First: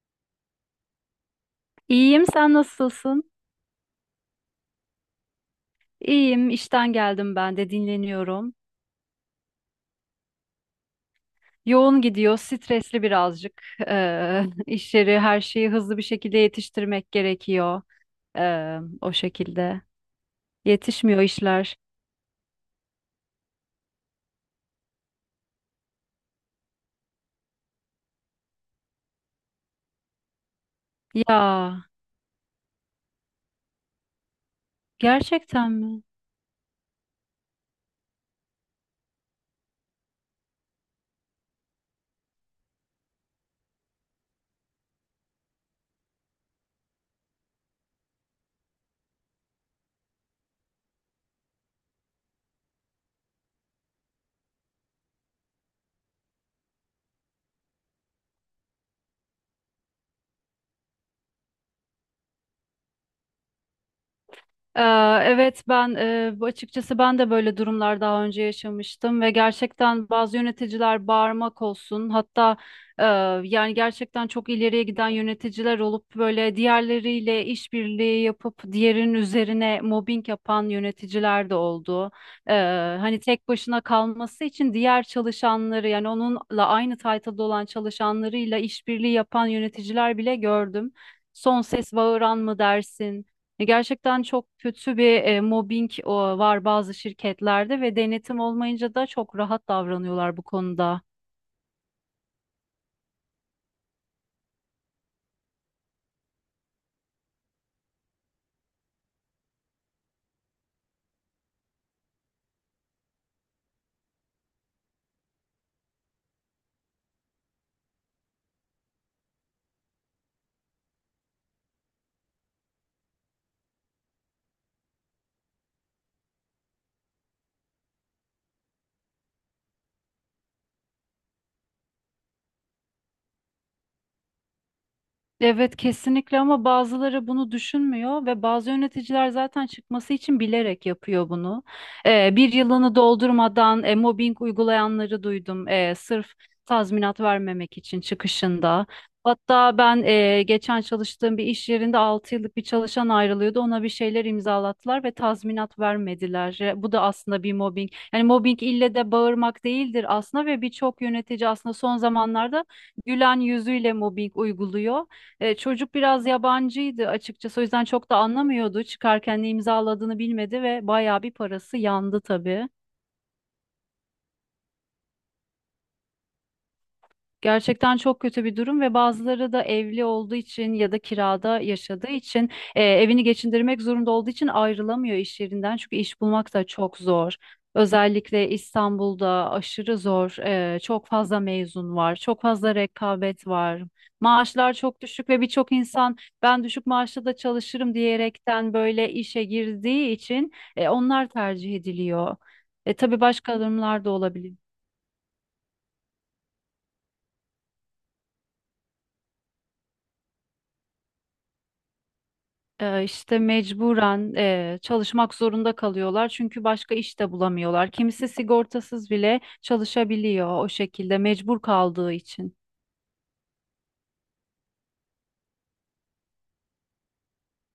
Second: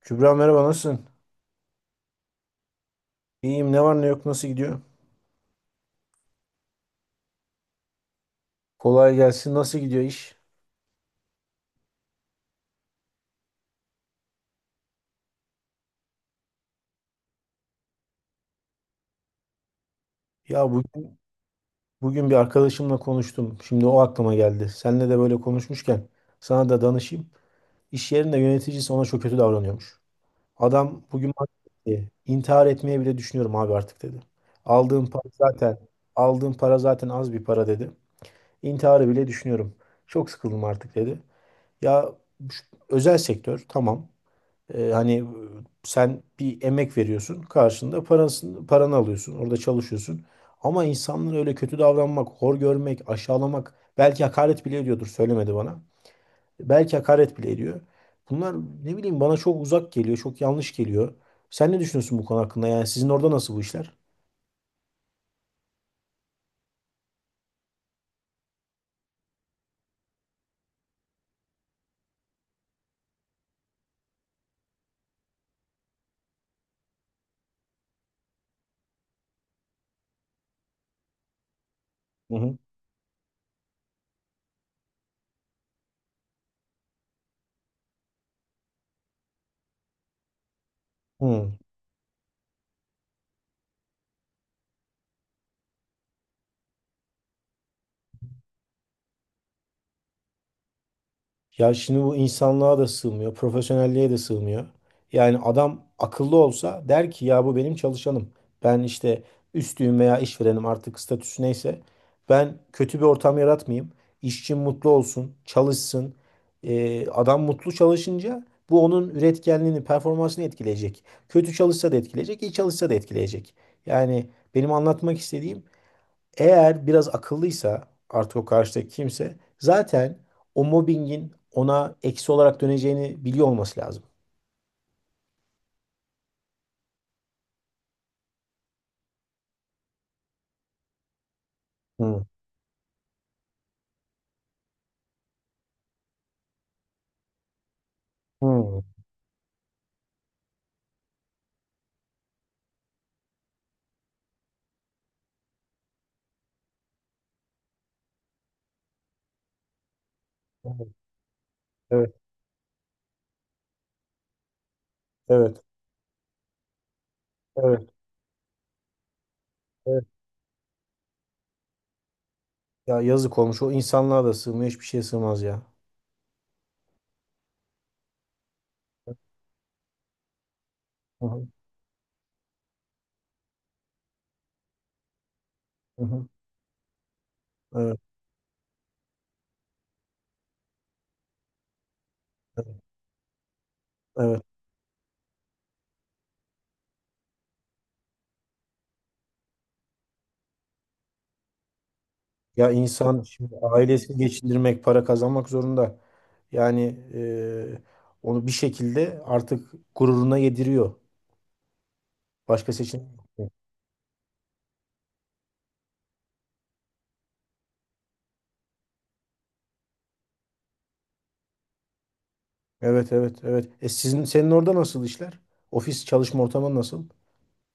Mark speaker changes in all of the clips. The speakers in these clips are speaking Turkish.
Speaker 1: Kübra, merhaba, nasılsın?
Speaker 2: İyiyim, sen nasılsın?
Speaker 1: İyiyim, ne var ne yok, nasıl gidiyor?
Speaker 2: İyiyim, işten geldim ben de dinleniyorum.
Speaker 1: Kolay gelsin, nasıl gidiyor iş?
Speaker 2: Yoğun gidiyor, stresli birazcık. İşleri, her şeyi hızlı bir şekilde yetiştirmek gerekiyor. O şekilde.
Speaker 1: Ya bugün,
Speaker 2: Yetişmiyor işler.
Speaker 1: bugün bir arkadaşımla konuştum. Şimdi o aklıma geldi. Seninle de böyle konuşmuşken sana da danışayım. İş yerinde yöneticisi ona çok kötü davranıyormuş. Adam bugün bana
Speaker 2: Ya,
Speaker 1: dedi ki, intihar etmeye bile düşünüyorum abi artık dedi. Aldığım para
Speaker 2: gerçekten
Speaker 1: zaten
Speaker 2: mi?
Speaker 1: aldığım para zaten az bir para dedi. İntiharı bile düşünüyorum. Çok sıkıldım artık dedi. Ya şu- özel sektör tamam. Ee, hani e, sen bir emek veriyorsun, karşında parasını, paranı alıyorsun, orada çalışıyorsun. Ama insanlara öyle kötü davranmak, hor görmek, aşağılamak, belki hakaret bile ediyordur, söylemedi bana. Belki hakaret bile ediyor. Bunlar, ne bileyim, bana çok uzak geliyor, çok yanlış geliyor. Sen ne düşünüyorsun bu konu hakkında? Yani sizin orada nasıl bu işler?
Speaker 2: Ee, Evet ben açıkçası ben de böyle durumlar daha önce yaşamıştım ve gerçekten bazı yöneticiler bağırmak olsun hatta e, yani gerçekten çok ileriye giden yöneticiler olup böyle diğerleriyle işbirliği yapıp diğerinin üzerine mobbing yapan yöneticiler de oldu.
Speaker 1: Hı
Speaker 2: Ee,
Speaker 1: hı.
Speaker 2: hani tek başına kalması için diğer çalışanları yani onunla aynı title'da olan çalışanlarıyla işbirliği yapan yöneticiler bile gördüm.
Speaker 1: Hmm.
Speaker 2: Son ses bağıran mı dersin? Gerçekten çok kötü bir mobbing var bazı şirketlerde ve denetim olmayınca da çok rahat davranıyorlar bu konuda.
Speaker 1: Ya şimdi bu insanlığa da sığmıyor, profesyonelliğe de sığmıyor. Yani adam akıllı olsa der ki ya bu benim çalışanım. Ben işte üstüyüm veya işverenim, artık statüsü neyse. Ben kötü bir ortam yaratmayayım. İşçim mutlu olsun, çalışsın. Adam mutlu çalışınca bu onun üretkenliğini, performansını etkileyecek. Kötü çalışsa da etkileyecek, iyi çalışsa da etkileyecek. Yani benim anlatmak istediğim, eğer biraz akıllıysa artık o karşıdaki kimse zaten o mobbingin ona eksi olarak döneceğini biliyor olması lazım.
Speaker 2: Evet kesinlikle ama bazıları bunu düşünmüyor ve bazı yöneticiler zaten çıkması için bilerek yapıyor bunu.
Speaker 1: Hı,
Speaker 2: Bir yılını doldurmadan mobbing uygulayanları duydum, sırf tazminat vermemek için
Speaker 1: hı.
Speaker 2: çıkışında. Hatta ben geçen çalıştığım bir iş yerinde 6 yıllık bir çalışan ayrılıyordu. Ona bir şeyler imzalattılar ve tazminat vermediler. Bu da aslında bir mobbing. Yani mobbing ille de bağırmak değildir aslında ve
Speaker 1: Evet,
Speaker 2: birçok yönetici aslında son
Speaker 1: evet,
Speaker 2: zamanlarda gülen yüzüyle mobbing uyguluyor. E,
Speaker 1: evet,
Speaker 2: çocuk biraz yabancıydı açıkçası o yüzden
Speaker 1: evet.
Speaker 2: çok da anlamıyordu. Çıkarken ne
Speaker 1: Evet.
Speaker 2: imzaladığını bilmedi ve bayağı bir parası yandı tabii.
Speaker 1: Ya yazık olmuş. O insanlığa da sığmıyor. Hiçbir şeye sığmaz ya.
Speaker 2: Gerçekten çok kötü bir durum ve bazıları da evli olduğu için ya da
Speaker 1: Hı hı,
Speaker 2: kirada yaşadığı için evini geçindirmek zorunda olduğu için ayrılamıyor iş yerinden. Çünkü
Speaker 1: hı
Speaker 2: iş
Speaker 1: hı.
Speaker 2: bulmak da çok zor.
Speaker 1: Evet,
Speaker 2: Özellikle İstanbul'da aşırı zor. E, çok fazla mezun var, çok fazla
Speaker 1: evet.
Speaker 2: rekabet var.
Speaker 1: Evet.
Speaker 2: Maaşlar çok düşük ve birçok insan ben düşük maaşla da çalışırım diyerekten böyle işe girdiği için onlar tercih ediliyor.
Speaker 1: Ya
Speaker 2: E, tabii
Speaker 1: insan şimdi
Speaker 2: başka durumlar da
Speaker 1: ailesini
Speaker 2: olabilir.
Speaker 1: geçindirmek, para kazanmak zorunda. Yani e, onu bir şekilde artık gururuna yediriyor. Başka seçenek
Speaker 2: İşte
Speaker 1: yok.
Speaker 2: mecburen çalışmak zorunda kalıyorlar çünkü başka iş de bulamıyorlar. Kimisi sigortasız bile çalışabiliyor o şekilde mecbur kaldığı için.
Speaker 1: Evet, evet, evet. E, sizin, senin orada nasıl işler? Ofis çalışma ortamı nasıl?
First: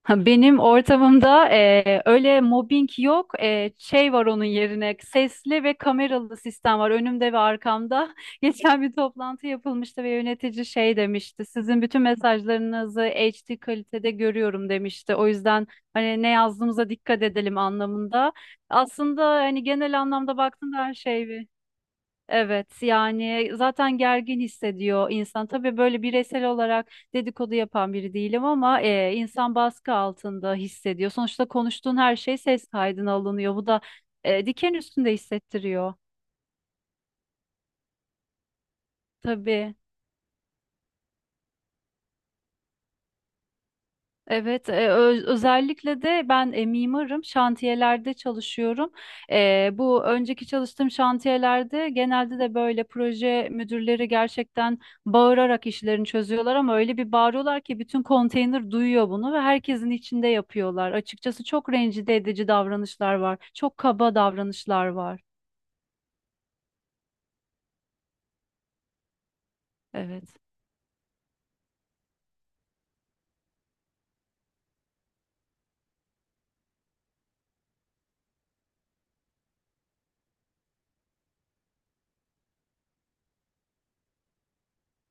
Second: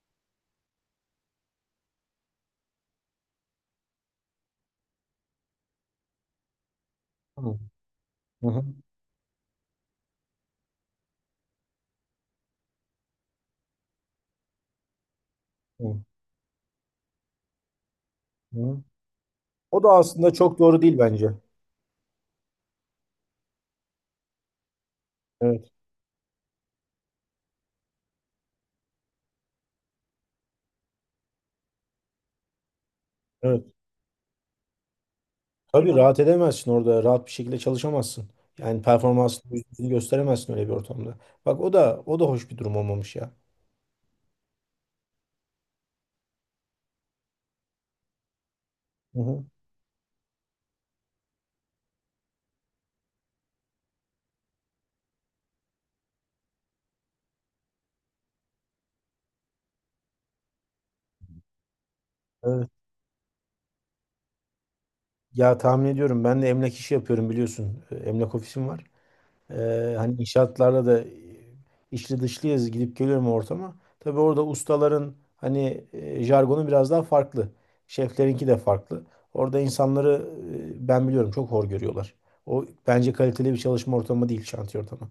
Speaker 2: Ha, Benim ortamımda öyle mobbing yok. Şey var onun yerine, sesli ve kameralı sistem var önümde ve
Speaker 1: Hı
Speaker 2: arkamda.
Speaker 1: hı.
Speaker 2: Geçen bir toplantı yapılmıştı ve yönetici şey demişti: sizin bütün mesajlarınızı HD kalitede görüyorum demişti. O yüzden
Speaker 1: Hı,
Speaker 2: hani ne yazdığımıza dikkat edelim anlamında.
Speaker 1: hı.
Speaker 2: Aslında hani
Speaker 1: O da
Speaker 2: genel
Speaker 1: aslında
Speaker 2: anlamda
Speaker 1: çok
Speaker 2: baktığında
Speaker 1: doğru
Speaker 2: her
Speaker 1: değil bence.
Speaker 2: şey evet, yani zaten gergin hissediyor insan.
Speaker 1: Evet,
Speaker 2: Tabii böyle bireysel olarak dedikodu yapan biri değilim ama insan baskı altında hissediyor. Sonuçta konuştuğun her şey ses kaydına alınıyor.
Speaker 1: evet.
Speaker 2: Bu da diken üstünde
Speaker 1: Tabii
Speaker 2: hissettiriyor.
Speaker 1: rahat edemezsin orada. Rahat bir şekilde çalışamazsın. Yani performansını
Speaker 2: Tabii.
Speaker 1: yüzde yüz gösteremezsin öyle bir ortamda. Bak, o da o da hoş bir durum olmamış ya.
Speaker 2: Evet, özellikle de ben mimarım, şantiyelerde çalışıyorum.
Speaker 1: Hı hı.
Speaker 2: Bu önceki çalıştığım şantiyelerde genelde de böyle proje müdürleri gerçekten bağırarak işlerini çözüyorlar ama öyle bir bağırıyorlar ki bütün konteyner duyuyor bunu ve herkesin içinde yapıyorlar. Açıkçası çok rencide edici
Speaker 1: Evet.
Speaker 2: davranışlar var, çok kaba davranışlar var.
Speaker 1: Ya tahmin ediyorum, ben de emlak işi yapıyorum biliyorsun. E, emlak ofisim var. Hani
Speaker 2: Evet.
Speaker 1: inşaatlarda da içli dışlıyız, gidip geliyorum ortama. Tabii orada ustaların hani jargonu biraz daha farklı. Şeflerinki de farklı. Orada insanları ben biliyorum çok hor görüyorlar. O bence kaliteli bir çalışma ortamı değil şantiye ortamı.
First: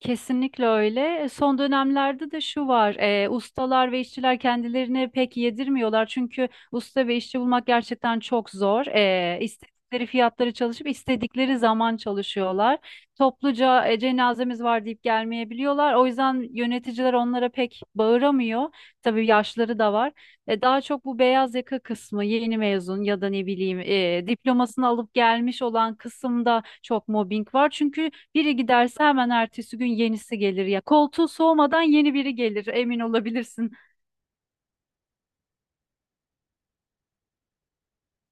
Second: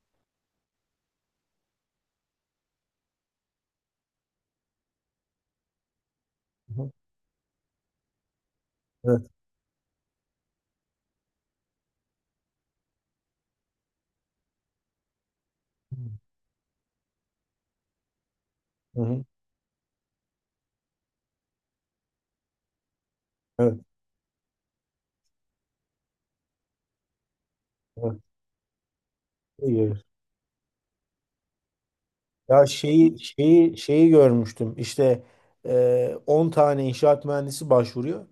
Speaker 2: Kesinlikle öyle. Son dönemlerde de şu var, ustalar ve işçiler kendilerini pek yedirmiyorlar çünkü
Speaker 1: Hı hı.
Speaker 2: usta ve işçi bulmak gerçekten çok zor.
Speaker 1: Evet.
Speaker 2: İstedikleri fiyatları çalışıp istedikleri zaman çalışıyorlar. Topluca cenazemiz var deyip gelmeyebiliyorlar. O yüzden yöneticiler onlara pek bağıramıyor.
Speaker 1: Hı hı.
Speaker 2: Tabii yaşları da var. E, daha çok bu beyaz yaka kısmı, yeni mezun ya da ne bileyim,
Speaker 1: Evet.
Speaker 2: diplomasını alıp gelmiş olan kısımda çok mobbing var. Çünkü
Speaker 1: Evet.
Speaker 2: biri giderse hemen
Speaker 1: İyi
Speaker 2: ertesi gün
Speaker 1: görüyoruz.
Speaker 2: yenisi gelir ya. Koltuğu soğumadan yeni biri
Speaker 1: Ya
Speaker 2: gelir, emin
Speaker 1: şeyi
Speaker 2: olabilirsin.
Speaker 1: şeyi şeyi görmüştüm. İşte 10 tane inşaat mühendisi başvuruyor.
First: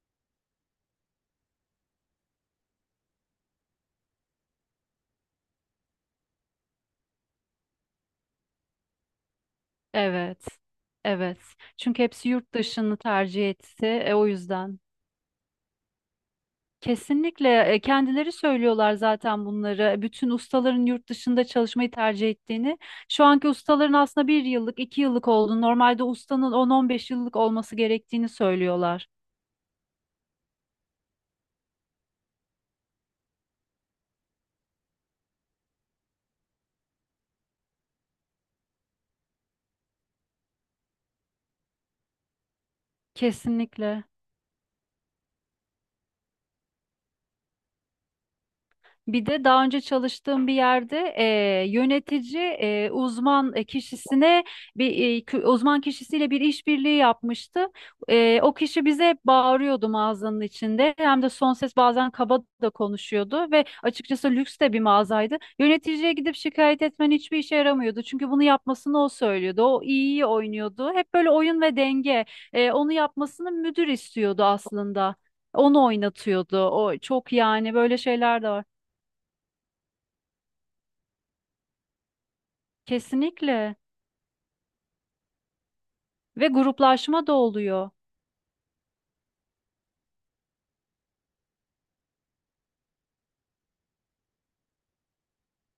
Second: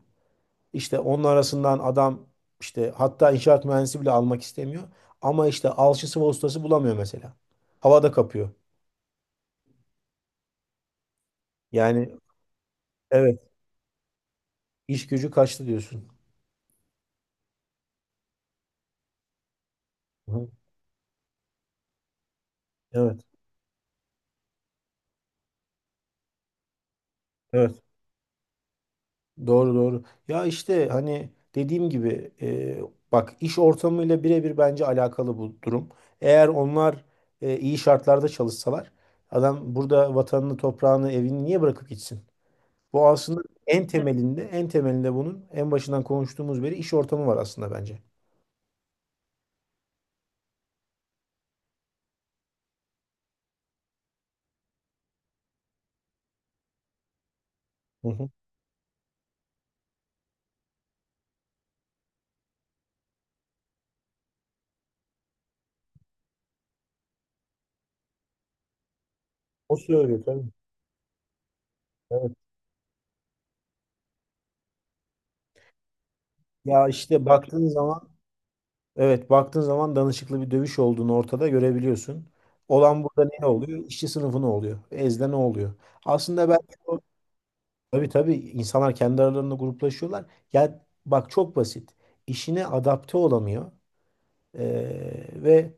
Speaker 1: İşte onun arasından adam işte hatta inşaat mühendisi bile almak istemiyor. Ama işte alçısı ve ustası bulamıyor mesela. Havada kapıyor.
Speaker 2: Evet. Evet. Çünkü
Speaker 1: Yani
Speaker 2: hepsi yurt dışını
Speaker 1: evet,
Speaker 2: tercih etti. O yüzden.
Speaker 1: iş gücü kaçtı diyorsun.
Speaker 2: Kesinlikle, kendileri söylüyorlar zaten bunları. Bütün
Speaker 1: Hı hı.
Speaker 2: ustaların yurt dışında çalışmayı tercih ettiğini.
Speaker 1: Evet,
Speaker 2: Şu anki ustaların aslında bir yıllık, iki yıllık olduğunu, normalde ustanın 10-15 yıllık olması
Speaker 1: evet.
Speaker 2: gerektiğini söylüyorlar.
Speaker 1: Doğru, doğru. Ya işte hani dediğim gibi bak, iş ortamıyla birebir bence alakalı bu durum. Eğer onlar iyi şartlarda çalışsalar adam burada vatanını, toprağını, evini niye bırakıp gitsin? Bu aslında en
Speaker 2: Kesinlikle.
Speaker 1: temelinde, en temelinde bunun en başından konuştuğumuz beri iş ortamı var aslında bence.
Speaker 2: Bir de daha önce çalıştığım bir yerde yönetici uzman kişisine bir uzman kişisiyle bir işbirliği yapmıştı.
Speaker 1: Hı hı.
Speaker 2: O kişi bize hep bağırıyordu mağazanın içinde. Hem de son ses, bazen kaba da konuşuyordu ve açıkçası lüks de bir mağazaydı. Yöneticiye gidip şikayet etmen hiçbir işe yaramıyordu. Çünkü bunu yapmasını o söylüyordu.
Speaker 1: O
Speaker 2: O
Speaker 1: söylüyor
Speaker 2: iyi
Speaker 1: tabii.
Speaker 2: oynuyordu. Hep böyle oyun ve denge.
Speaker 1: Evet.
Speaker 2: E, onu yapmasını müdür istiyordu aslında. Onu oynatıyordu.
Speaker 1: Ya
Speaker 2: O
Speaker 1: işte
Speaker 2: çok,
Speaker 1: baktığın
Speaker 2: yani böyle
Speaker 1: zaman,
Speaker 2: şeyler de var.
Speaker 1: evet, baktığın zaman danışıklı bir dövüş olduğunu ortada görebiliyorsun. Olan burada ne
Speaker 2: Kesinlikle.
Speaker 1: oluyor? İşçi sınıfı ne oluyor? Ezde ne oluyor?
Speaker 2: Ve
Speaker 1: Aslında belki o,
Speaker 2: gruplaşma da oluyor.
Speaker 1: tabii tabii, insanlar kendi aralarında gruplaşıyorlar. Ya bak, çok basit. İşine adapte olamıyor. Ve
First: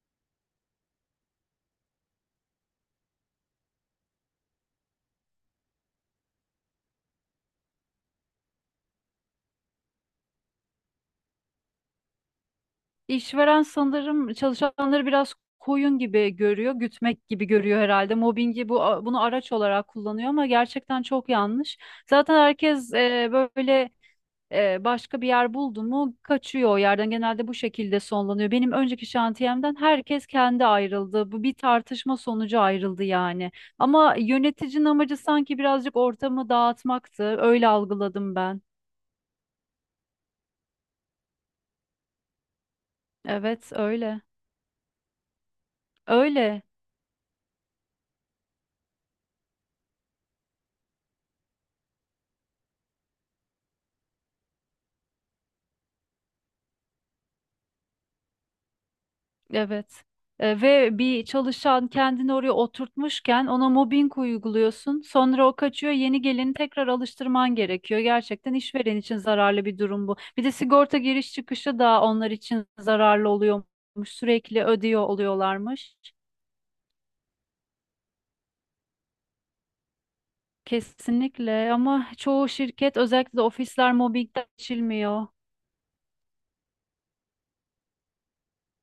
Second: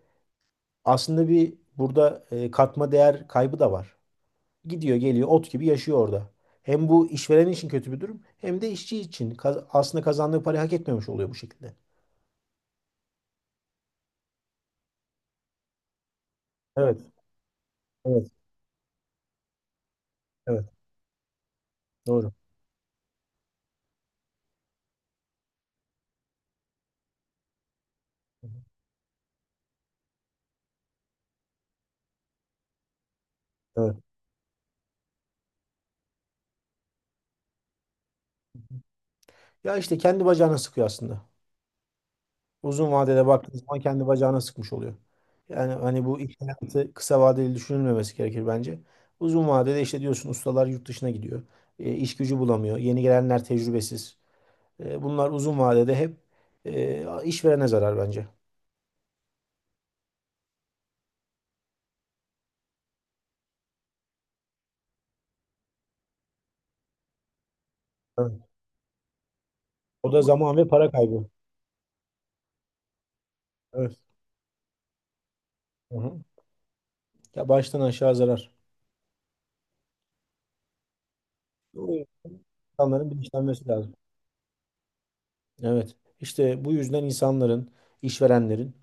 Speaker 1: aslında burada katma değer kaybı da var. Gidiyor geliyor, ot gibi yaşıyor orada. Hem bu işveren için kötü bir durum hem de işçi için aslında kazandığı parayı hak etmemiş oluyor bu şekilde.
Speaker 2: İşveren sanırım çalışanları biraz koyun gibi görüyor,
Speaker 1: Evet,
Speaker 2: gütmek gibi görüyor herhalde.
Speaker 1: evet,
Speaker 2: Mobbingi bunu araç olarak kullanıyor ama
Speaker 1: evet.
Speaker 2: gerçekten çok yanlış.
Speaker 1: Doğru.
Speaker 2: Zaten herkes böyle, başka bir yer buldu mu kaçıyor o yerden. Genelde bu şekilde sonlanıyor. Benim önceki şantiyemden herkes kendi ayrıldı. Bu bir tartışma sonucu ayrıldı yani.
Speaker 1: Evet.
Speaker 2: Ama yöneticinin amacı sanki birazcık ortamı dağıtmaktı. Öyle algıladım ben.
Speaker 1: Ya işte kendi bacağına sıkıyor aslında. Uzun vadede baktığınız
Speaker 2: Evet,
Speaker 1: zaman kendi
Speaker 2: öyle.
Speaker 1: bacağına sıkmış oluyor. Yani hani bu iş
Speaker 2: Öyle,
Speaker 1: hayatı kısa vadeli düşünülmemesi gerekir bence. Uzun vadede işte diyorsun ustalar yurt dışına gidiyor. E, iş gücü bulamıyor. Yeni gelenler tecrübesiz. Bunlar uzun vadede hep işverene zarar bence.
Speaker 2: evet. Ve bir çalışan kendini oraya oturtmuşken ona mobbing uyguluyorsun. Sonra o kaçıyor, yeni geleni tekrar alıştırman gerekiyor.
Speaker 1: Evet.
Speaker 2: Gerçekten işveren için zararlı bir durum
Speaker 1: O
Speaker 2: bu.
Speaker 1: da
Speaker 2: Bir de
Speaker 1: zaman ve para
Speaker 2: sigorta
Speaker 1: kaybı.
Speaker 2: giriş çıkışı da onlar için zararlı
Speaker 1: Evet.
Speaker 2: oluyormuş. Sürekli ödüyor oluyorlarmış.
Speaker 1: Hı hı. Ya baştan aşağı zarar.
Speaker 2: Kesinlikle
Speaker 1: O,
Speaker 2: ama çoğu şirket,
Speaker 1: insanların
Speaker 2: özellikle de
Speaker 1: bilinçlenmesi
Speaker 2: ofisler
Speaker 1: lazım.
Speaker 2: mobbingden geçilmiyor.
Speaker 1: Evet. İşte bu yüzden insanların, işverenlerin,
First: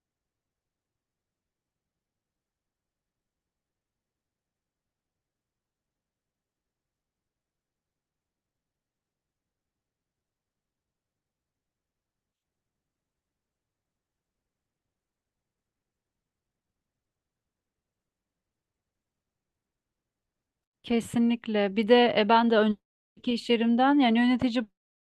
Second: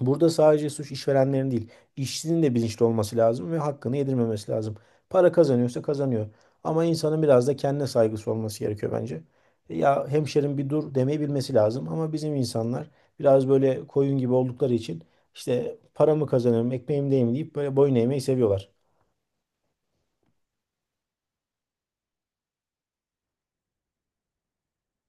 Speaker 1: burada sadece suç işverenlerin değil, işçinin de bilinçli olması lazım ve hakkını yedirmemesi lazım. Para kazanıyorsa kazanıyor. Ama insanın biraz da kendine saygısı olması gerekiyor bence. Ya hemşerim, bir dur demeyi bilmesi lazım, ama bizim insanlar biraz böyle koyun gibi oldukları için işte paramı kazanıyorum, ekmeğimdeyim deyip böyle boyun eğmeyi seviyorlar.
Speaker 2: Kesinlikle. Bir de ben de önceki iş yerimden, yani yönetici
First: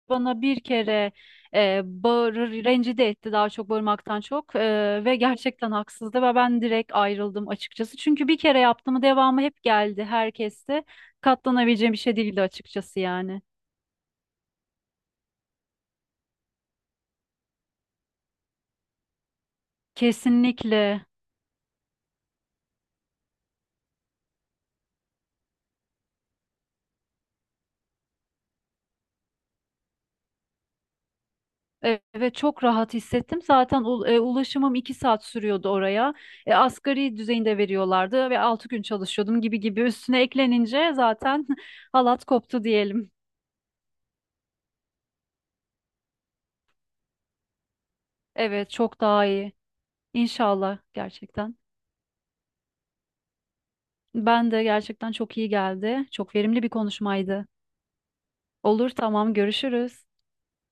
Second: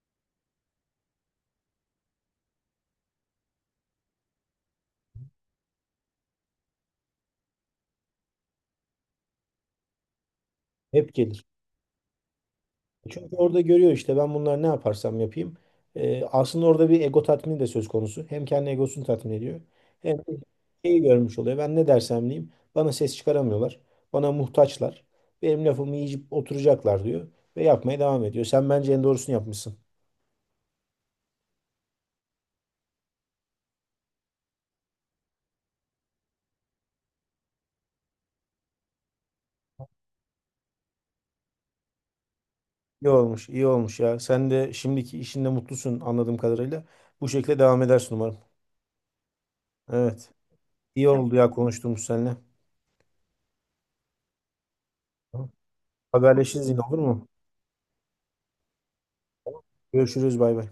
Speaker 2: bana bir kere bağırır, rencide etti daha çok bağırmaktan çok. Ve gerçekten haksızdı ve ben direkt ayrıldım açıkçası. Çünkü bir kere yaptığımı devamı hep geldi herkeste.
Speaker 1: Hep gelir.
Speaker 2: Katlanabileceğim bir şey değildi açıkçası
Speaker 1: Çünkü
Speaker 2: yani.
Speaker 1: orada görüyor işte, ben bunlar ne yaparsam yapayım. Aslında orada bir ego tatmini de söz konusu. Hem kendi egosunu tatmin ediyor. Hem de şeyi
Speaker 2: Kesinlikle.
Speaker 1: görmüş oluyor. Ben ne dersem diyeyim. Bana ses çıkaramıyorlar. Bana muhtaçlar. Benim lafımı yiyip oturacaklar diyor. Ve yapmaya devam ediyor. Sen bence en doğrusunu yapmışsın.
Speaker 2: Evet, çok rahat hissettim. Zaten ulaşımım iki saat sürüyordu oraya. Asgari düzeyinde veriyorlardı ve altı gün çalışıyordum, gibi gibi üstüne eklenince zaten halat koptu
Speaker 1: İyi
Speaker 2: diyelim.
Speaker 1: olmuş, iyi olmuş ya. Sen de şimdiki işinde mutlusun anladığım kadarıyla. Bu şekilde devam edersin umarım.
Speaker 2: Evet, çok daha iyi.
Speaker 1: Evet.
Speaker 2: İnşallah
Speaker 1: İyi oldu ya
Speaker 2: gerçekten.
Speaker 1: konuştuğumuz seninle.
Speaker 2: Ben de gerçekten çok iyi
Speaker 1: Tamam.
Speaker 2: geldi. Çok verimli
Speaker 1: Haberleşiriz
Speaker 2: bir
Speaker 1: yine, olur mu?
Speaker 2: konuşmaydı. Olur, tamam, görüşürüz.
Speaker 1: Görüşürüz, bay bay.